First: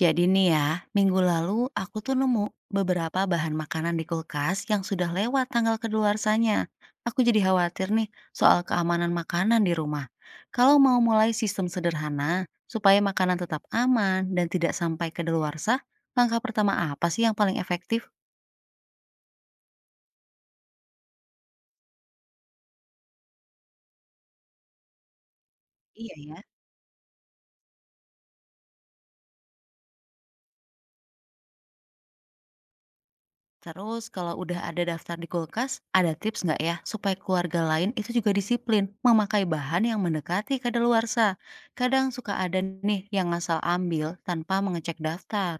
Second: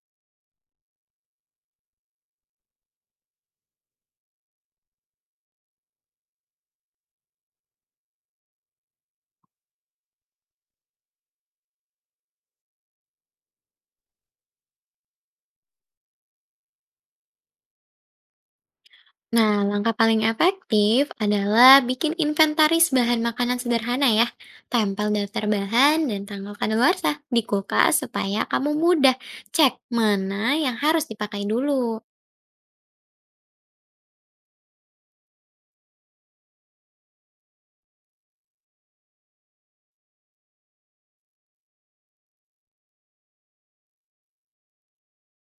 Jadi nih ya, minggu lalu aku tuh nemu beberapa bahan makanan di kulkas yang sudah lewat tanggal kedaluarsanya. Aku jadi khawatir nih soal keamanan makanan di rumah. Kalau mau mulai sistem sederhana supaya makanan tetap aman dan tidak sampai kedaluarsa, langkah pertama apa sih yang paling efektif? Nah, langkah paling efektif adalah bikin inventaris bahan makanan sederhana ya. Tempel daftar bahan Iya dan ya. tanggal kadaluarsa di kulkas supaya kamu mudah cek mana yang harus dipakai dulu. Terus kalau udah ada daftar di kulkas, ada tips nggak ya supaya keluarga lain itu juga disiplin memakai bahan yang mendekati kadaluarsa? Kadang suka ada nih yang ngasal ambil tanpa mengecek daftar.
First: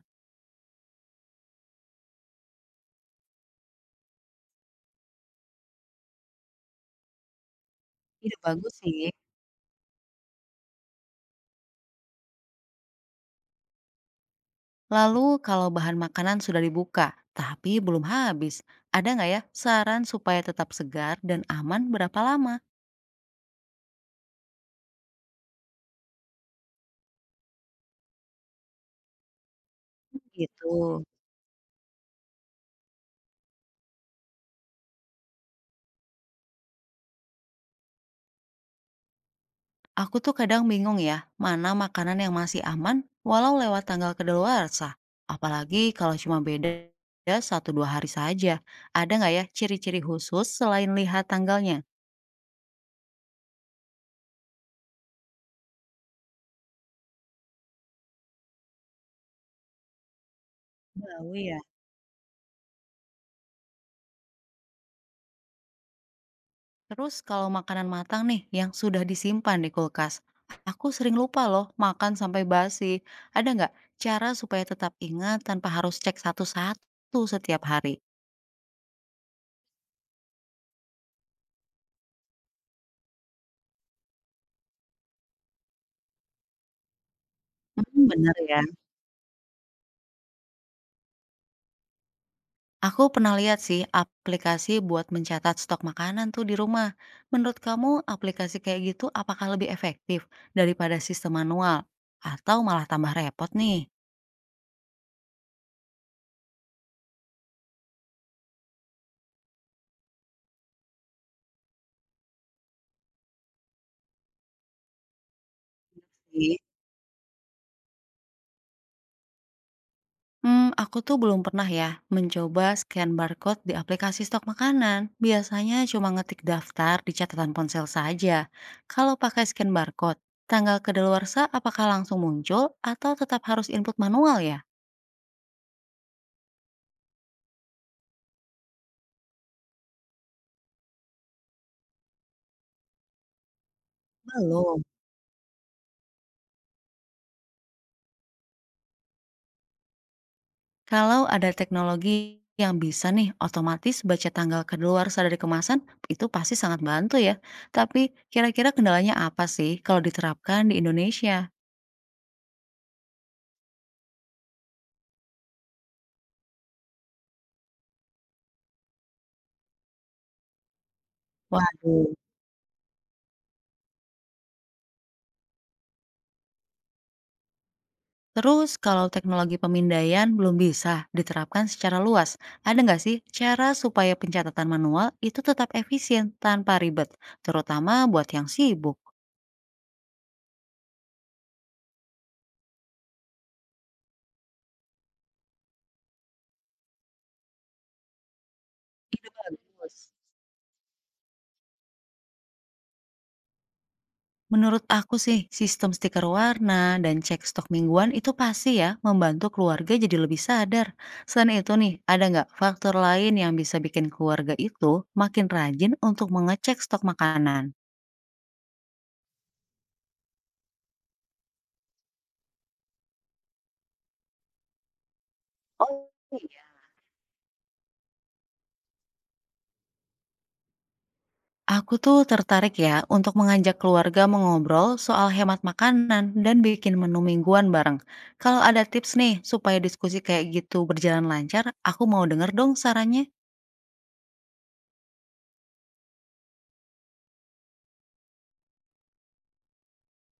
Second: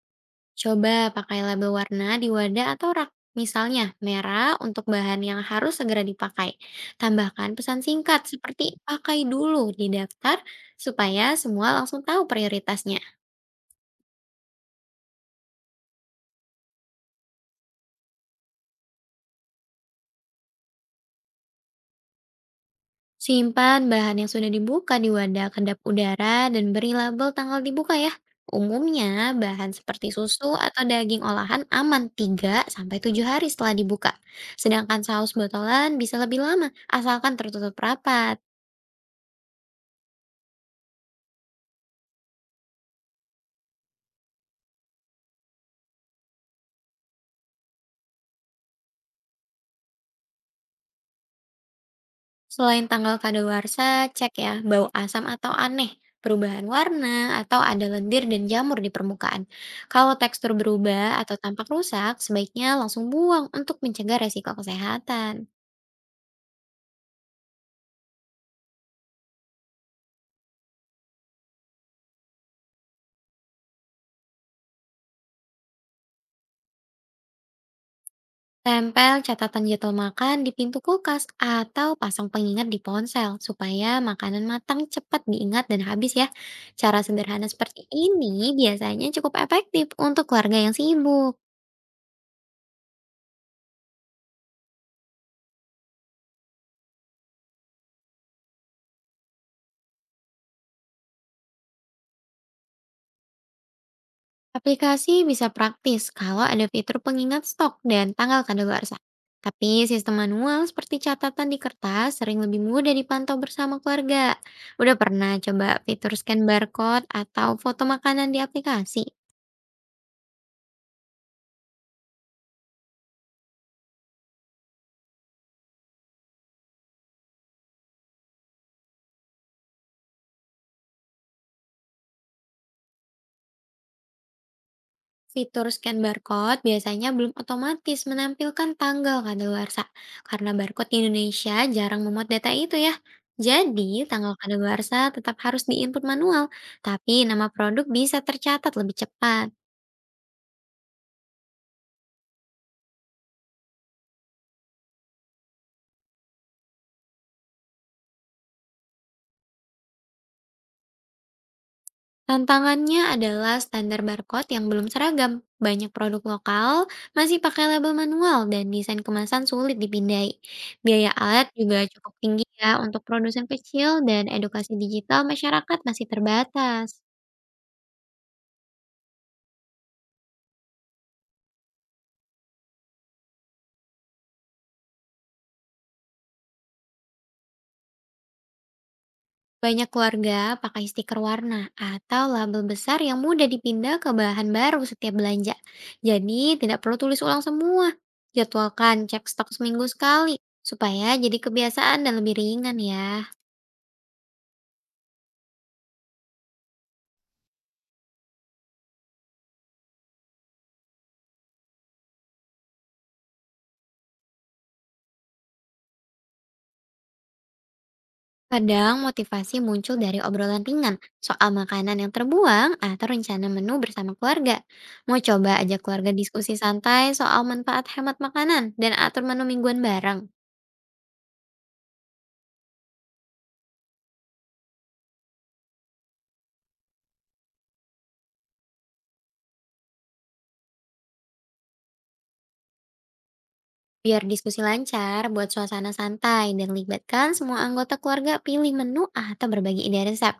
Coba pakai label warna di wadah atau rak. Misalnya, merah untuk bahan yang harus segera dipakai. Tambahkan pesan singkat Ide bagus seperti sih. pakai dulu di daftar supaya semua langsung tahu prioritasnya. Lalu kalau bahan makanan sudah dibuka, tapi belum habis, ada nggak ya saran supaya tetap segar dan aman berapa lama? Simpan bahan yang sudah dibuka di wadah kedap udara dan beri label tanggal dibuka ya. Umumnya, bahan seperti susu atau Gitu. daging olahan aman tiga sampai tujuh hari setelah dibuka. Sedangkan saus botolan bisa lebih lama, asalkan tertutup rapat. Aku tuh kadang bingung ya, mana makanan yang masih aman walau lewat tanggal kedaluwarsa. Apalagi kalau cuma beda satu dua hari saja. Ada nggak ya ciri-ciri khusus selain lihat tanggalnya? Selain tanggal kadaluarsa, cek ya bau asam atau aneh, perubahan warna, atau ada lendir dan jamur di permukaan. Kalau tekstur berubah Bau atau ya. tampak rusak, sebaiknya langsung buang untuk mencegah resiko kesehatan. Terus kalau makanan matang nih yang sudah disimpan di kulkas. Aku sering lupa loh makan sampai basi. Ada nggak cara supaya tetap ingat tanpa harus cek satu-satu setiap hari? Tempel catatan jadwal makan di pintu kulkas atau pasang pengingat di ponsel supaya makanan matang cepat diingat dan habis ya. Cara sederhana seperti ini Bener ya. biasanya cukup efektif untuk keluarga yang sibuk. Aku pernah lihat sih aplikasi buat mencatat stok makanan tuh di rumah. Menurut kamu aplikasi kayak gitu apakah lebih efektif daripada sistem manual atau malah tambah repot nih? Aplikasi bisa praktis kalau ada fitur pengingat stok dan tanggal kadaluarsa. Tapi sistem manual seperti catatan di kertas sering lebih mudah dipantau bersama keluarga. Udah pernah coba fitur scan Ih, barcode atau foto makanan di aplikasi? Aku tuh belum pernah ya mencoba scan barcode di aplikasi stok makanan. Biasanya cuma ngetik daftar di catatan ponsel saja. Kalau pakai scan barcode, tanggal kedaluarsa apakah langsung muncul atau tetap harus input manual ya? Fitur scan barcode biasanya belum otomatis menampilkan tanggal kadaluarsa karena barcode di Indonesia jarang memuat data itu ya. Jadi, tanggal Belum. kadaluarsa tetap harus diinput manual, tapi nama produk bisa tercatat lebih cepat. Kalau ada teknologi yang bisa nih otomatis baca tanggal kedaluarsa dari kemasan, itu pasti sangat bantu ya. Tapi kira-kira kendalanya apa sih kalau diterapkan di Indonesia? Tantangannya adalah standar barcode yang belum seragam. Banyak produk lokal masih pakai label manual dan desain kemasan sulit dipindai. Biaya alat juga cukup Waduh. tinggi ya untuk produsen kecil dan edukasi digital masyarakat masih terbatas. Terus kalau teknologi pemindaian belum bisa diterapkan secara luas, ada nggak sih cara supaya pencatatan manual itu tetap efisien tanpa ribet, terutama buat yang sibuk? Banyak keluarga pakai stiker warna atau label besar yang mudah dipindah ke bahan baru setiap belanja. Jadi tidak perlu tulis ulang semua. Jadwalkan cek Ide stok seminggu bagus. sekali supaya jadi kebiasaan dan lebih ringan ya. Menurut aku sih, sistem stiker warna dan cek stok mingguan itu pasti ya membantu keluarga jadi lebih sadar. Selain itu nih, ada nggak faktor lain yang bisa bikin keluarga itu makin rajin untuk mengecek stok makanan? Kadang motivasi muncul dari obrolan ringan soal makanan yang terbuang atau rencana menu bersama keluarga. Mau coba ajak Oh keluarga diskusi iya, santai soal manfaat hemat makanan dan atur menu mingguan bareng. aku tuh tertarik ya untuk mengajak keluarga mengobrol soal hemat makanan dan bikin menu mingguan bareng. Kalau ada tips nih supaya diskusi kayak gitu berjalan lancar, aku mau denger dong sarannya. Biar diskusi lancar, buat suasana santai dan libatkan semua anggota keluarga pilih menu atau berbagi ide resep.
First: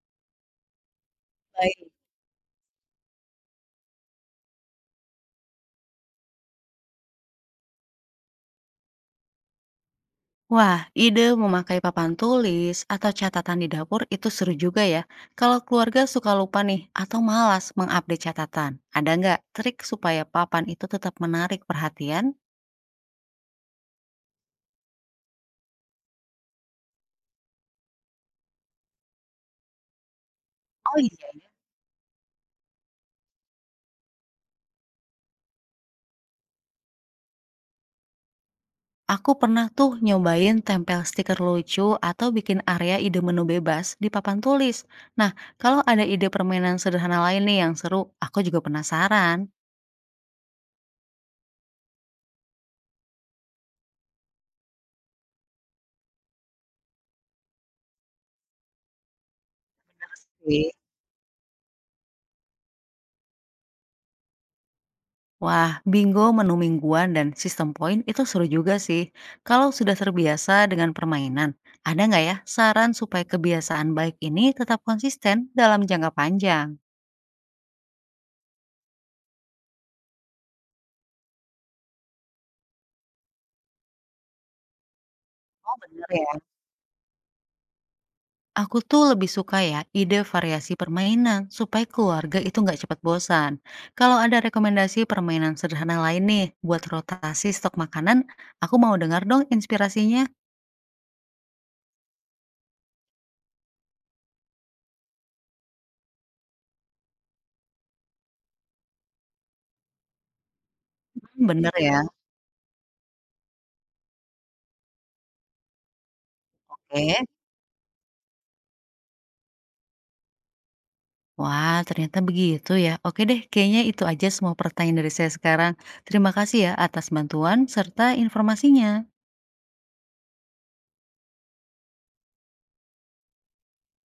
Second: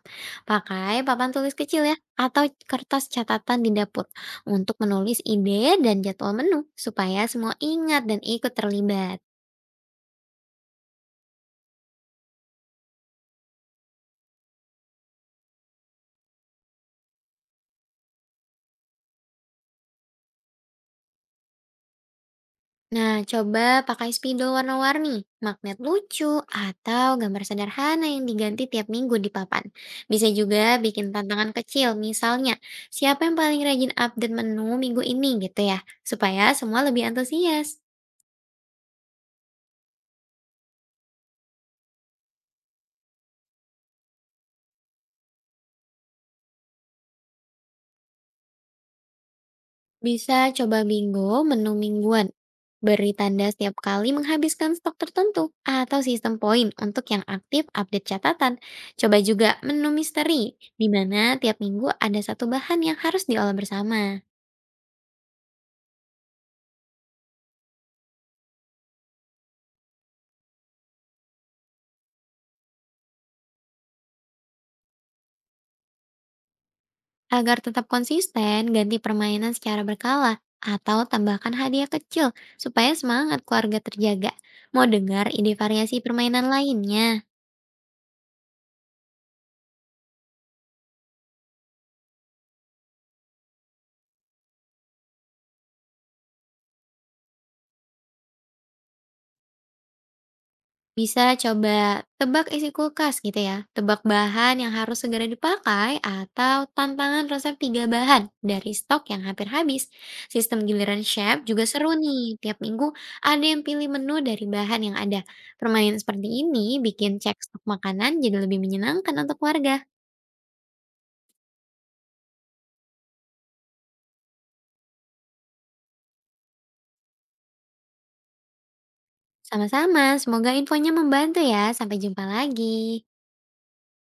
Pakai papan tulis kecil Baik. ya, atau kertas catatan di dapur untuk menulis ide dan jadwal menu supaya semua ingat dan ikut terlibat. Wah, ide memakai papan tulis atau catatan di dapur itu seru juga ya. Kalau keluarga suka lupa nih atau malas mengupdate catatan, ada nggak trik supaya papan itu tetap menarik perhatian? Nah, coba pakai spidol warna-warni, magnet lucu, atau gambar sederhana yang diganti tiap minggu di papan. Bisa juga Oh bikin iya, iya. tantangan kecil, misalnya siapa yang paling rajin update menu minggu ini gitu ya, supaya semua lebih antusias. Aku pernah tuh nyobain tempel stiker lucu atau bikin area ide menu bebas di papan tulis. Nah, kalau ada ide permainan sederhana lain nih yang seru, aku juga penasaran. Bisa coba bingo menu mingguan. Beri tanda setiap kali menghabiskan stok tertentu atau sistem poin untuk yang aktif update catatan. Coba juga menu misteri, Benar. di mana tiap minggu ada satu bahan yang harus diolah bersama. Wah, bingo menu mingguan dan sistem poin itu seru juga sih. Kalau sudah terbiasa dengan permainan, ada nggak ya saran supaya kebiasaan baik ini tetap konsisten dalam jangka panjang? Agar tetap konsisten, ganti permainan secara berkala atau tambahkan hadiah kecil supaya semangat keluarga terjaga. Mau dengar ide Oh variasi bener ya. permainan lainnya? Aku tuh lebih suka ya ide variasi permainan supaya keluarga itu nggak cepat bosan. Kalau ada rekomendasi permainan sederhana lain nih buat rotasi stok makanan, aku mau dengar dong inspirasinya. Bisa coba tebak isi kulkas gitu ya. Tebak bahan yang harus segera dipakai atau tantangan resep tiga bahan dari stok yang hampir habis. Sistem giliran chef juga Bener seru ya? nih. Tiap minggu ada yang pilih menu dari bahan yang ada. Permainan seperti ini bikin Oke. cek stok makanan jadi lebih menyenangkan untuk keluarga. Wah, ternyata begitu ya. Oke deh, kayaknya itu aja semua pertanyaan dari saya sekarang. Terima kasih ya atas bantuan serta informasinya. Sama-sama, semoga infonya membantu ya. Sampai jumpa lagi.